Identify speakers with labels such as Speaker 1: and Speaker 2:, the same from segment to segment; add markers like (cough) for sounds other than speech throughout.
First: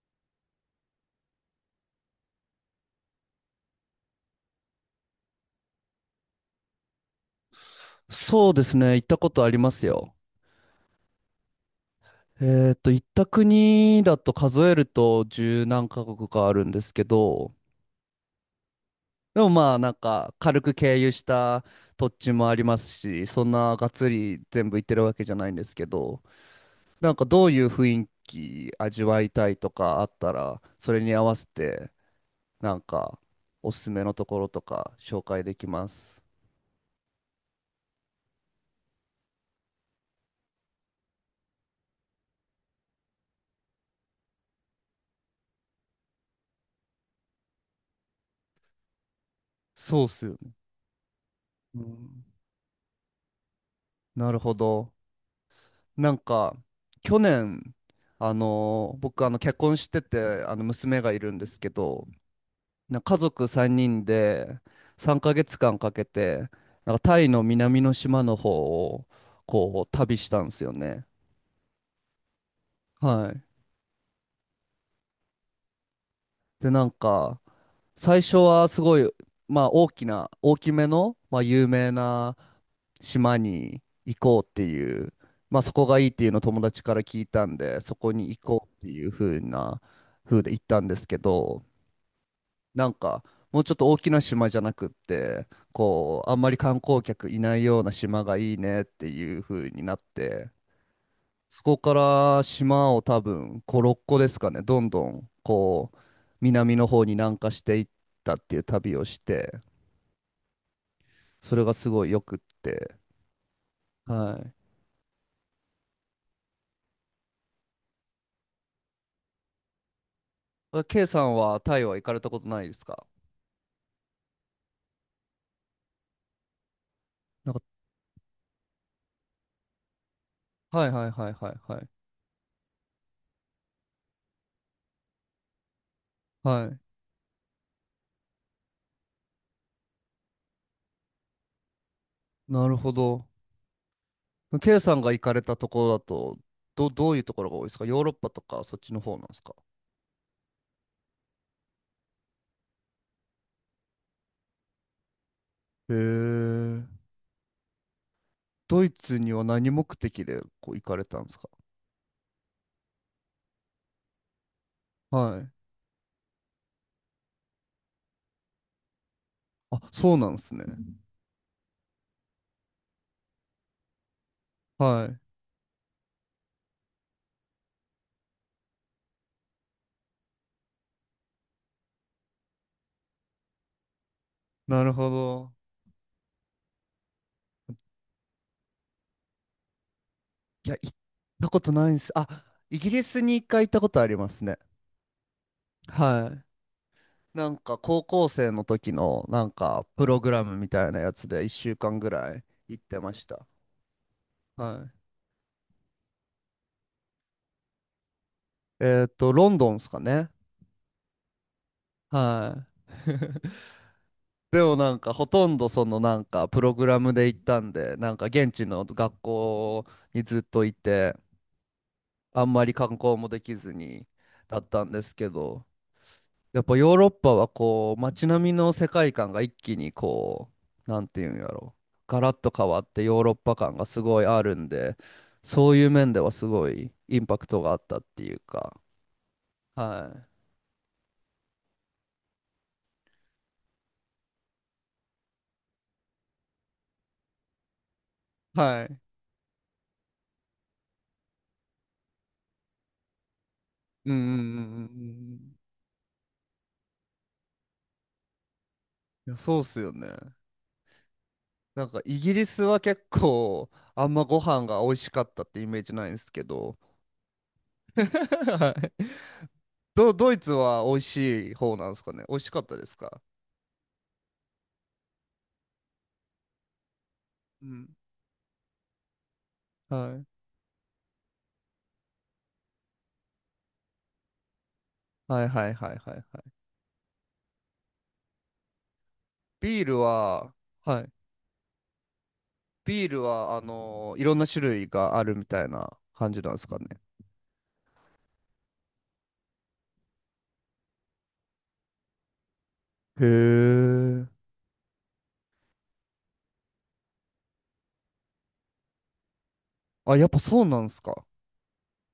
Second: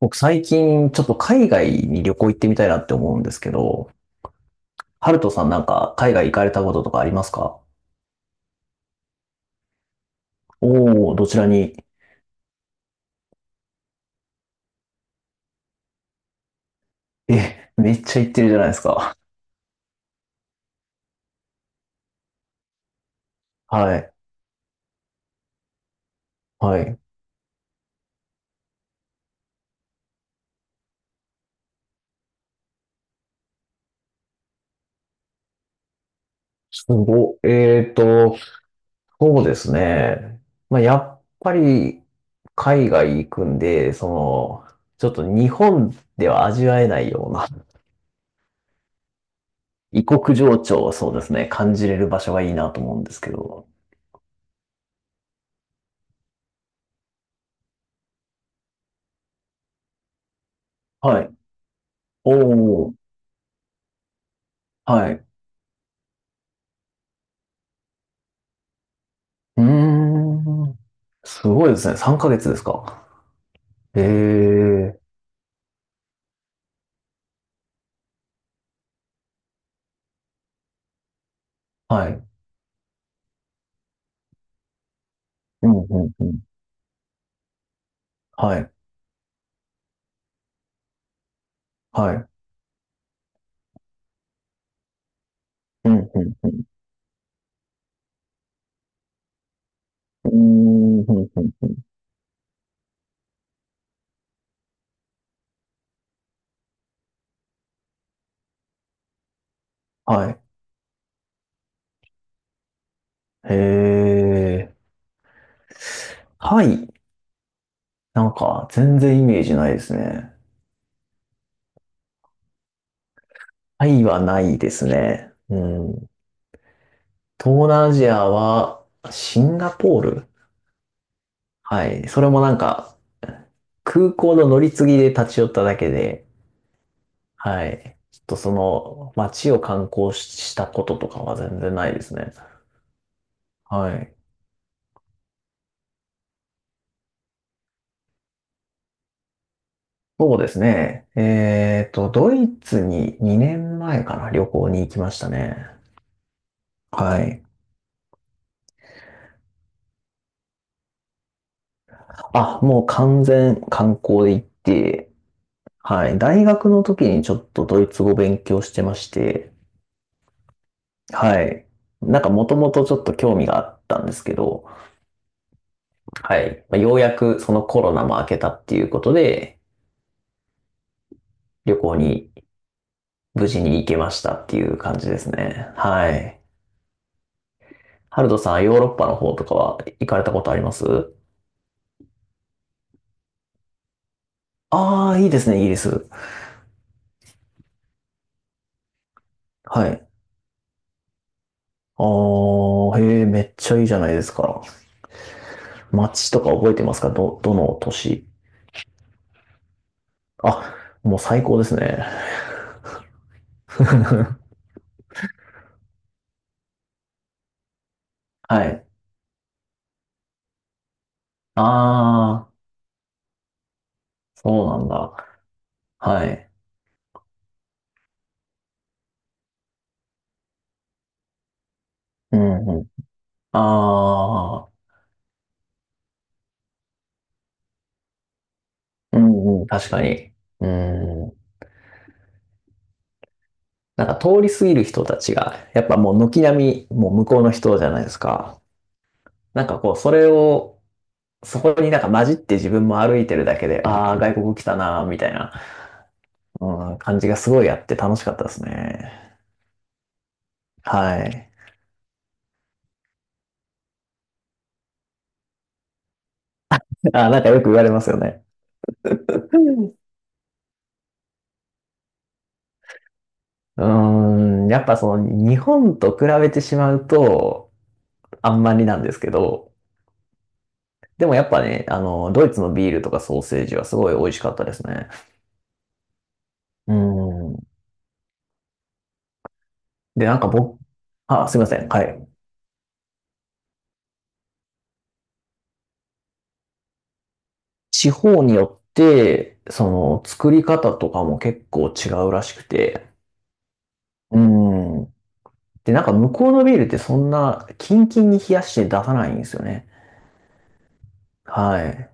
Speaker 1: 僕最近ちょっと海外に旅行行ってみたいなって思うんですけど、ハルトさんなんか海外行かれたこととかありますか？
Speaker 2: そうですね、行ったことありますよ。
Speaker 1: おおー、どちらに？
Speaker 2: 行った国だと数えると十何カ国かあるんですけど、
Speaker 1: え、めっちゃ行ってるじゃないですか。
Speaker 2: でも軽く経由した土地もありますし、そんながっ
Speaker 1: は
Speaker 2: つ
Speaker 1: い。
Speaker 2: り全部行ってるわけじゃないんですけど、
Speaker 1: はい。
Speaker 2: どういう雰囲気味わいたいとかあったら、それに合わせてなんかおすすめのところとか紹介できます。
Speaker 1: すごい、そうですね。まあ、やっぱり海外行くんで、その、ちょっと日本では味わえないような
Speaker 2: そう
Speaker 1: 異
Speaker 2: っすよ
Speaker 1: 国情
Speaker 2: ね。
Speaker 1: 緒を、そうですね、感
Speaker 2: う
Speaker 1: じれる場
Speaker 2: ん、
Speaker 1: 所がいいなと思うんですけど。
Speaker 2: なるほど。なんか、去年、僕、結婚してて、娘がい
Speaker 1: はい。
Speaker 2: るんですけど、
Speaker 1: おお、
Speaker 2: 家族3人で
Speaker 1: は
Speaker 2: 3
Speaker 1: い。
Speaker 2: ヶ月間かけて、なんかタイの南の島の方を、
Speaker 1: う
Speaker 2: こう、
Speaker 1: ー
Speaker 2: 旅したんですよ
Speaker 1: ん。
Speaker 2: ね。
Speaker 1: すごいですね。3ヶ月ですか。
Speaker 2: はい。
Speaker 1: ええ、
Speaker 2: で、最初はすごい、大きめの、まあ有名
Speaker 1: はい。
Speaker 2: な島に行こうっていう、まあ
Speaker 1: う
Speaker 2: そ
Speaker 1: ん、
Speaker 2: こ
Speaker 1: う
Speaker 2: がいい
Speaker 1: ん、
Speaker 2: って
Speaker 1: う
Speaker 2: いうの
Speaker 1: ん。
Speaker 2: を友達から聞いたんで、そこに行
Speaker 1: は
Speaker 2: こ
Speaker 1: い、
Speaker 2: うっていう風で行ったんですけど、
Speaker 1: はい。
Speaker 2: なんかもうちょっと大きな島じゃなくって、
Speaker 1: うん、う
Speaker 2: こう、あ
Speaker 1: ん、
Speaker 2: ん
Speaker 1: う
Speaker 2: まり
Speaker 1: ん。
Speaker 2: 観光客いないような島がいいねっていう風になっ
Speaker 1: うー
Speaker 2: て、
Speaker 1: ん、うんうん
Speaker 2: そ
Speaker 1: うん。
Speaker 2: こから島を多分5、6個ですかね、どんどんこう南の方に南下していったっていう旅をして、
Speaker 1: はい。
Speaker 2: それがすごいよくって。
Speaker 1: へ
Speaker 2: はい。
Speaker 1: え。タイ、なんか全然イメージないですね。
Speaker 2: あ、 K さんはタイは行かれたことないですか？
Speaker 1: タイはないですね。うん。
Speaker 2: なんか、
Speaker 1: 東南アジアは、シンガポール、
Speaker 2: はいはいはいはいは
Speaker 1: は
Speaker 2: い。
Speaker 1: い。それもなんか、空港の乗り継ぎで立ち寄っただけで、
Speaker 2: はい。
Speaker 1: はい。ちょっとその街を観光ししたこととかは全然ないですね。
Speaker 2: なるほど。
Speaker 1: はい。
Speaker 2: K さんが行かれたところだと、どういうところが多いですか？ヨーロッパとかそっちの方なんですか？
Speaker 1: そうですね。えっと、ドイツに2年前かな、旅行に行きましたね。
Speaker 2: へえ。
Speaker 1: はい。
Speaker 2: ドイツには何目的でこう行かれたんですか？
Speaker 1: あ、もう完全観光で行って、
Speaker 2: はい。
Speaker 1: はい。大学の時にちょっとドイツ語勉強してまして、
Speaker 2: あ、そうなんですね。
Speaker 1: はい。なんかもともとちょっと興味があったんですけど、
Speaker 2: はい。
Speaker 1: はい。まあようやくそのコロナも明けたっていうことで、旅行に無事に行けましたっていう
Speaker 2: なる
Speaker 1: 感じ
Speaker 2: ほ
Speaker 1: です
Speaker 2: ど。
Speaker 1: ね。はい。ハルトさん、ヨーロッパの方とかは行かれたことあり
Speaker 2: い
Speaker 1: ま
Speaker 2: や、
Speaker 1: す？
Speaker 2: 行ったことないんです。あ、イギリスに一回行ったことありますね。
Speaker 1: ああー、いいですね、イギリス。
Speaker 2: はい。なんか高校生の時のなんか
Speaker 1: は
Speaker 2: プ
Speaker 1: い。
Speaker 2: ログラムみたいなやつで一週間
Speaker 1: あ
Speaker 2: ぐらい行っ
Speaker 1: あ、
Speaker 2: てま
Speaker 1: へえ、
Speaker 2: し
Speaker 1: め
Speaker 2: た。
Speaker 1: っちゃいいじゃないですか。
Speaker 2: はい。
Speaker 1: 街とか覚えてますか？どの都市？
Speaker 2: えっと、ロンドンですかね。
Speaker 1: あ、もう最高ですね。
Speaker 2: はい。(laughs)
Speaker 1: (laughs)
Speaker 2: でもなんかほとんどそのなんかプログラムで行ったんで、なんか現
Speaker 1: は
Speaker 2: 地の
Speaker 1: い。
Speaker 2: 学校にずっといて、あ
Speaker 1: あ
Speaker 2: ん
Speaker 1: あ、
Speaker 2: まり観光もできずにだっ
Speaker 1: そう
Speaker 2: た
Speaker 1: なん
Speaker 2: んです
Speaker 1: だ。
Speaker 2: けど、
Speaker 1: はい。
Speaker 2: やっぱヨーロッパはこう街並みの世界観が一気になんていうんやろ、ガラッ
Speaker 1: う
Speaker 2: と変
Speaker 1: ん
Speaker 2: わ
Speaker 1: う
Speaker 2: っ
Speaker 1: ん。
Speaker 2: てヨーロッパ感がすごいある
Speaker 1: あ
Speaker 2: ん
Speaker 1: あ、
Speaker 2: で、そういう面ではすごいインパクトがあったっていうか。
Speaker 1: うんうん、確か
Speaker 2: は
Speaker 1: に。うん。なんか通り過ぎる人たちが、やっぱもう軒並み、もう向こうの人じゃないです
Speaker 2: い
Speaker 1: か。
Speaker 2: はい、
Speaker 1: なんかこう、それを、そこになんか混じって自分も歩いてるだけで、あ
Speaker 2: うんう
Speaker 1: あ、
Speaker 2: んう
Speaker 1: 外
Speaker 2: んう
Speaker 1: 国来た
Speaker 2: ん
Speaker 1: なー、みたい
Speaker 2: うん、
Speaker 1: な、うん、感じがすごいあって楽しかったですね。
Speaker 2: いやそうっすよね。
Speaker 1: はい。
Speaker 2: なんかイギリスは結構あんまご飯が美味しかったってイメージないんですけど。
Speaker 1: あ、なんかよく言われ
Speaker 2: (laughs)
Speaker 1: ますよね。
Speaker 2: はい。ドイツは美味しい方なんですかね？美味しかったですか？
Speaker 1: うーん、やっぱその日本と比べてしまう
Speaker 2: う
Speaker 1: と、
Speaker 2: ん、
Speaker 1: あんまりなんですけど、
Speaker 2: はい
Speaker 1: でもやっぱね、あの、ドイツのビールとかソーセージはすごい美味しかったですね。
Speaker 2: はいはいはいはい。
Speaker 1: うん。
Speaker 2: ビール
Speaker 1: で、なんか
Speaker 2: は、
Speaker 1: 僕、
Speaker 2: はい。
Speaker 1: あ、すいません。はい。
Speaker 2: ビールは、いろんな種類があるみたいな感じなんですかね。
Speaker 1: 地方によって、その作り方とかも結構違うらしくて。
Speaker 2: へえ。
Speaker 1: うん。で、なんか向こうのビールってそんなキンキンに冷やして出さないんですよね。
Speaker 2: あ、やっぱそうなんですか。
Speaker 1: はい。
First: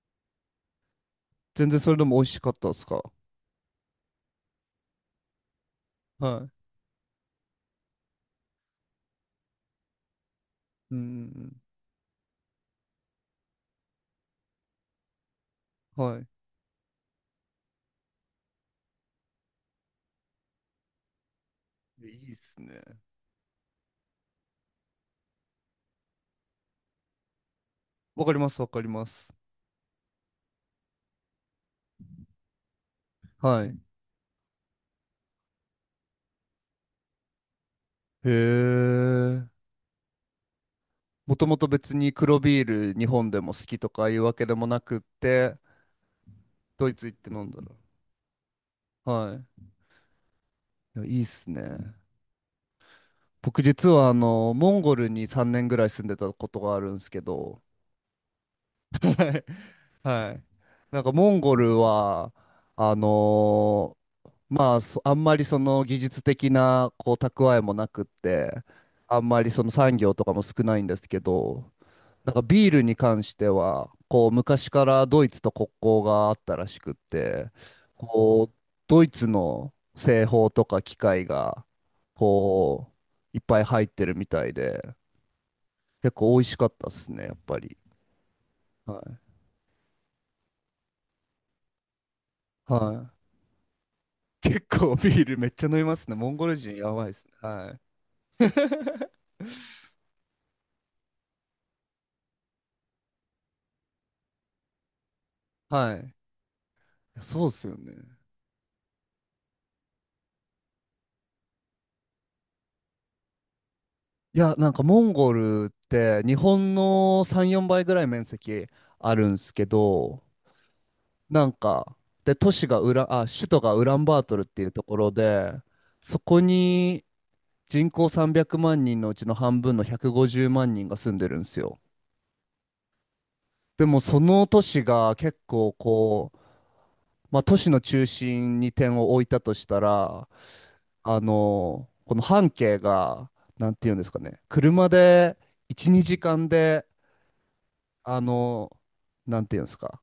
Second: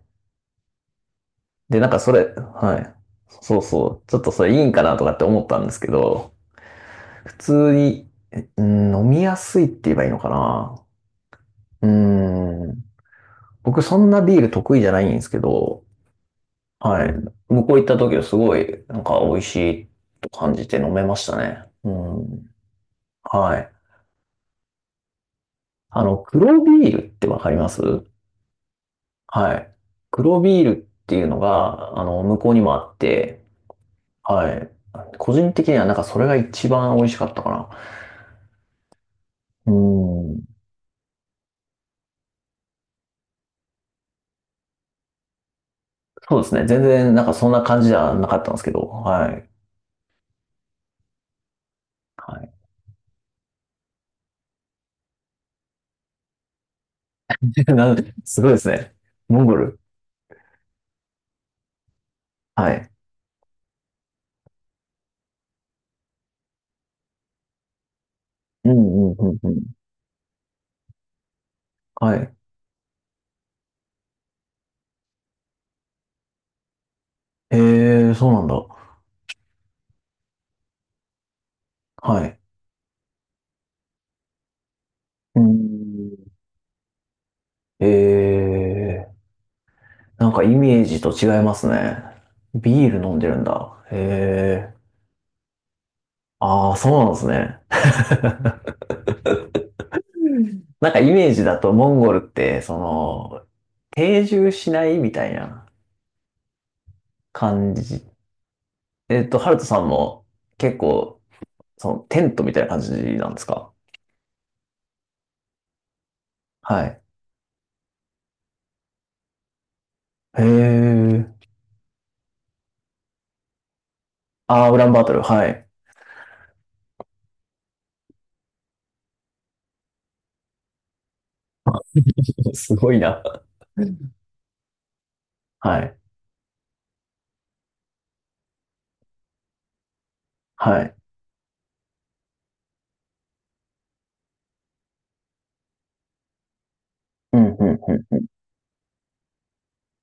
Speaker 2: 全然
Speaker 1: で、な
Speaker 2: そ
Speaker 1: ん
Speaker 2: れ
Speaker 1: か
Speaker 2: で
Speaker 1: そ
Speaker 2: も美味
Speaker 1: れ、
Speaker 2: しかったで
Speaker 1: は
Speaker 2: す
Speaker 1: い。
Speaker 2: か。
Speaker 1: そうそう。ちょっとそれいいんかなとかって思ったんですけ
Speaker 2: は
Speaker 1: ど、
Speaker 2: い。
Speaker 1: 普通に、うん、飲みやすいって言えばいいのか
Speaker 2: うんうん
Speaker 1: な。うん。僕そんなビール得意じゃないんですけど、
Speaker 2: うん。はい。
Speaker 1: はい。向こう行った時はすごい、なんか美味しいと感じて飲めましたね。う
Speaker 2: いいっ
Speaker 1: ん。
Speaker 2: すね。
Speaker 1: はい。あの、黒ビールってわかります？
Speaker 2: わかります、わかります。
Speaker 1: はい。黒ビールっていうのが、あの、向こうにもあって、
Speaker 2: はい。
Speaker 1: はい。個人的にはなんかそれが一番美味しかったか
Speaker 2: へえ。
Speaker 1: な。うん。
Speaker 2: もともと別に黒ビール日本でも好きとかいうわけでもなくって、
Speaker 1: そうですね。全
Speaker 2: ドイツ行
Speaker 1: 然
Speaker 2: っ
Speaker 1: なん
Speaker 2: て
Speaker 1: か
Speaker 2: 飲
Speaker 1: そ
Speaker 2: ん
Speaker 1: ん
Speaker 2: だ
Speaker 1: な
Speaker 2: ら。
Speaker 1: 感じじゃなかったんですけど、は
Speaker 2: はい。
Speaker 1: い。
Speaker 2: いや、いいっすね。
Speaker 1: はい。
Speaker 2: 僕実はモンゴルに3年ぐらい住んでたことがあるんですけ
Speaker 1: (laughs)
Speaker 2: ど、
Speaker 1: なん、すごいですね。
Speaker 2: は
Speaker 1: モンゴル。
Speaker 2: い。はい。なんかモンゴルは、
Speaker 1: はい。
Speaker 2: あのまあ、あんまりその技術的なこう蓄えもなくって、
Speaker 1: うんうん
Speaker 2: あ
Speaker 1: う
Speaker 2: ん
Speaker 1: ん
Speaker 2: ま
Speaker 1: う
Speaker 2: りその
Speaker 1: ん。
Speaker 2: 産業とかも少ないんですけど、
Speaker 1: は
Speaker 2: なん
Speaker 1: い。
Speaker 2: かビールに関しては、こう昔からドイツと国交があったらしくって、
Speaker 1: えー、そうなん
Speaker 2: こう、
Speaker 1: だ。
Speaker 2: ドイツの製法とか機械が、
Speaker 1: はい。
Speaker 2: こう、いっぱい入ってるみたいで、
Speaker 1: う
Speaker 2: 結構
Speaker 1: ん。
Speaker 2: 美味しかったっすね、やっぱり。
Speaker 1: え
Speaker 2: はい。
Speaker 1: ー。なんかイメージと違いますね。ビ
Speaker 2: は
Speaker 1: ール
Speaker 2: い。
Speaker 1: 飲んでるんだ。
Speaker 2: 結
Speaker 1: へえ。
Speaker 2: 構ビールめっちゃ飲みますね。モンゴル
Speaker 1: あ
Speaker 2: 人
Speaker 1: あ、そ
Speaker 2: やば
Speaker 1: う
Speaker 2: い
Speaker 1: な
Speaker 2: で
Speaker 1: んで
Speaker 2: す
Speaker 1: す
Speaker 2: ね。
Speaker 1: ね。
Speaker 2: はい。(laughs)
Speaker 1: なんかイメージだとモンゴルって、その、定住しないみたいな
Speaker 2: はい。いやそうっす
Speaker 1: 感
Speaker 2: よね。
Speaker 1: じ。えっと、ハルトさんも結構、そのテントみたいな感じなんですか？
Speaker 2: いや、なんかモンゴルって日本
Speaker 1: はい。
Speaker 2: の3、4倍ぐらい面積あるんすけど、
Speaker 1: へえ。
Speaker 2: なんか、都市がウラ、あ、首都がウランバートルって
Speaker 1: あ
Speaker 2: い
Speaker 1: あ、
Speaker 2: う
Speaker 1: ウ
Speaker 2: と
Speaker 1: ラン
Speaker 2: こ
Speaker 1: バー
Speaker 2: ろ
Speaker 1: トル。は
Speaker 2: で、
Speaker 1: い。
Speaker 2: そこに人口300万人のうちの半分の150万人が住んでるんですよ。
Speaker 1: (laughs) すごいな。
Speaker 2: でもその都市が結構
Speaker 1: はい。
Speaker 2: こう、まあ、都市の中心に点を置いたとしたら、
Speaker 1: はい。
Speaker 2: あの、この半径が、なんていうんですかね、車で1、2時間で、
Speaker 1: うん、うん、う
Speaker 2: あ
Speaker 1: ん。
Speaker 2: の、なんていうんですか、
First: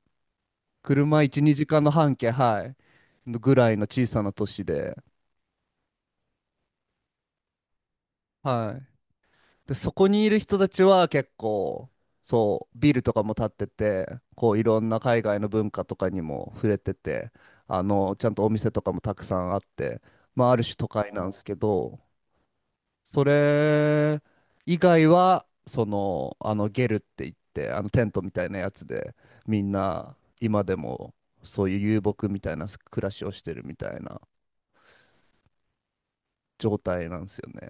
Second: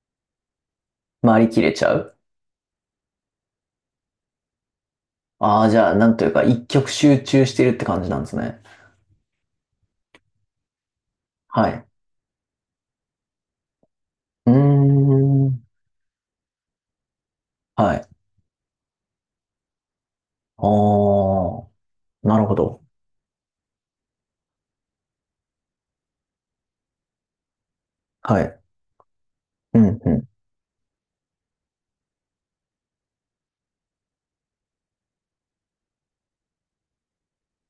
Speaker 2: 車1、
Speaker 1: 回りき
Speaker 2: 2
Speaker 1: れ
Speaker 2: 時
Speaker 1: ち
Speaker 2: 間の
Speaker 1: ゃ
Speaker 2: 半
Speaker 1: う？
Speaker 2: 径、はい、のぐらいの小さな都市で、
Speaker 1: ああー、じゃあ、なんというか、一極集中してるって感じなんですね。
Speaker 2: はい。で、そこにいる人たちは結
Speaker 1: はい。
Speaker 2: 構、そう、ビルとかも建ってて、
Speaker 1: う
Speaker 2: こ
Speaker 1: ー
Speaker 2: う、いろんな海外の
Speaker 1: ん。
Speaker 2: 文化とかにも触れてて、あ
Speaker 1: はい。
Speaker 2: の、ちゃんとお店とかもたくさんあって、まあ、ある
Speaker 1: あ
Speaker 2: 種都会なんですけ
Speaker 1: あ、
Speaker 2: ど、
Speaker 1: なるほど。
Speaker 2: それ以外は、その、あの、ゲルって言って、あの、テントみ
Speaker 1: は
Speaker 2: たいな
Speaker 1: い。
Speaker 2: やつで、みん
Speaker 1: うん
Speaker 2: な、
Speaker 1: う
Speaker 2: 今でも、そういう遊牧みたいな暮らしをしてるみたいな状態なんですよね。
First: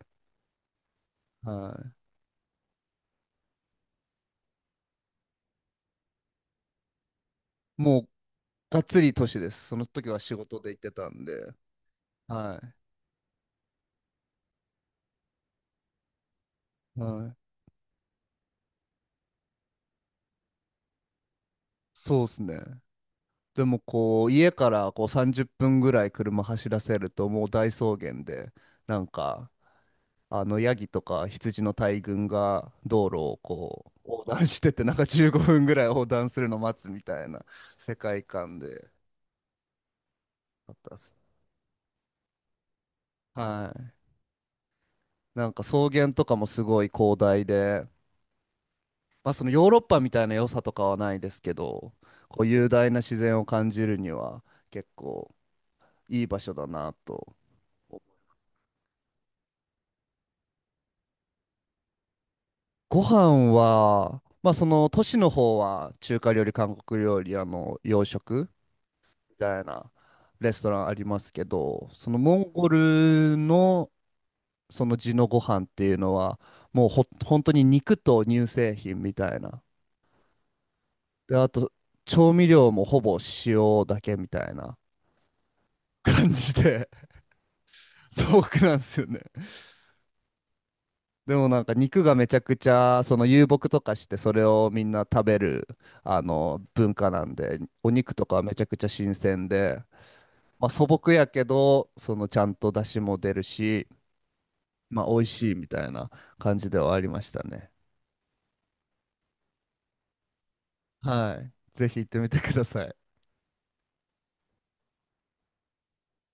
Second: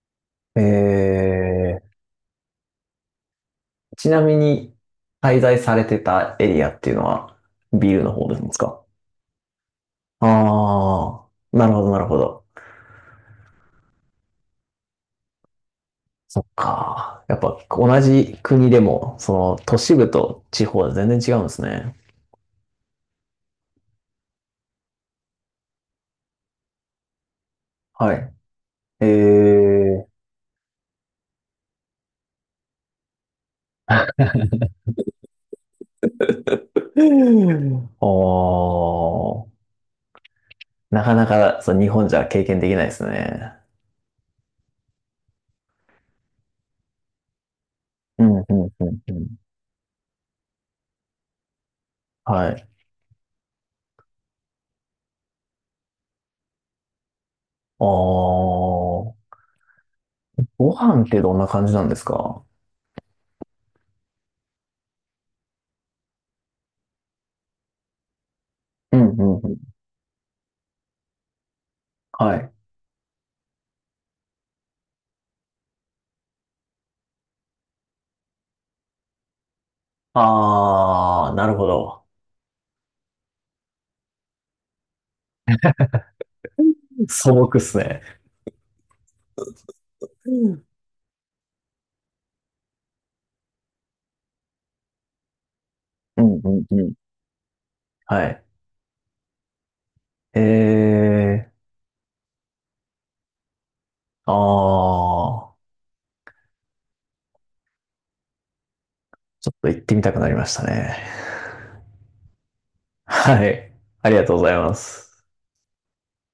Speaker 1: ん。え
Speaker 2: は
Speaker 1: ー、ちなみに、滞在されてたエリアっていうのは、
Speaker 2: い。
Speaker 1: ビ
Speaker 2: も
Speaker 1: ル
Speaker 2: う、
Speaker 1: の方です
Speaker 2: が
Speaker 1: か？
Speaker 2: っつり都市です。その時は仕事で行って
Speaker 1: あ
Speaker 2: たんで。
Speaker 1: あー、なるほど、なるほど。
Speaker 2: は
Speaker 1: そっ
Speaker 2: い。は
Speaker 1: か。やっ
Speaker 2: い。
Speaker 1: ぱ、同じ国でも、その、都市部と地方は全然違うんですね。
Speaker 2: そうですね。でも、こう、家からこう30分ぐらい車走らせると、もう大草
Speaker 1: は
Speaker 2: 原
Speaker 1: い。
Speaker 2: で、な
Speaker 1: え
Speaker 2: んか、
Speaker 1: ー、
Speaker 2: あのヤギとか羊の大群が道路をこう横断してて、なんか15分ぐらい横断するの待つみたいな世
Speaker 1: お
Speaker 2: 界観で
Speaker 1: ー、
Speaker 2: あったっ
Speaker 1: な
Speaker 2: す。
Speaker 1: かなか、そう、日本じゃ経験できないですね。
Speaker 2: はい。なんか草原とかもすごい広大で、
Speaker 1: うん、うん、うん、うん。
Speaker 2: まあそのヨーロッパみたいな良さとかはないですけど、こう
Speaker 1: は
Speaker 2: 雄
Speaker 1: い。
Speaker 2: 大な自然を感じるには結構いい場所だなと。
Speaker 1: ああ、ご飯ってどんな感じなんですか？
Speaker 2: ご飯は、まあその都市の方は中華料理、韓国料理、あの洋食
Speaker 1: うんうんうん。
Speaker 2: たいなレストランありますけど、その
Speaker 1: は
Speaker 2: モン
Speaker 1: い。
Speaker 2: ゴルのその地のご飯っていうのは、もうほ、本当に肉と乳製品みたいな。
Speaker 1: あ
Speaker 2: で、
Speaker 1: ー、な
Speaker 2: あ
Speaker 1: るほ
Speaker 2: と、
Speaker 1: ど。
Speaker 2: 調味料もほぼ塩だけみたいな感じで、
Speaker 1: 素朴っすね。
Speaker 2: (laughs) 素朴なんですよね。
Speaker 1: うん
Speaker 2: でもなんか肉がめちゃくちゃ、その遊牧とかしてそれをみんな食べる、あ
Speaker 1: うんう
Speaker 2: の、
Speaker 1: んう
Speaker 2: 文
Speaker 1: ん。
Speaker 2: 化なんで、お肉
Speaker 1: は
Speaker 2: とかは
Speaker 1: い。
Speaker 2: めちゃくちゃ新鮮で、
Speaker 1: え
Speaker 2: まあ素朴やけ
Speaker 1: ー、
Speaker 2: ど、そのちゃんと出汁も出るし、
Speaker 1: あ
Speaker 2: まあ、美味し
Speaker 1: ー、
Speaker 2: いみたいな感じではありましたね。
Speaker 1: ちょっと行ってみたくなりましたね。
Speaker 2: はい。ぜひ行ってみてください。
Speaker 1: はい。ありがとうございます。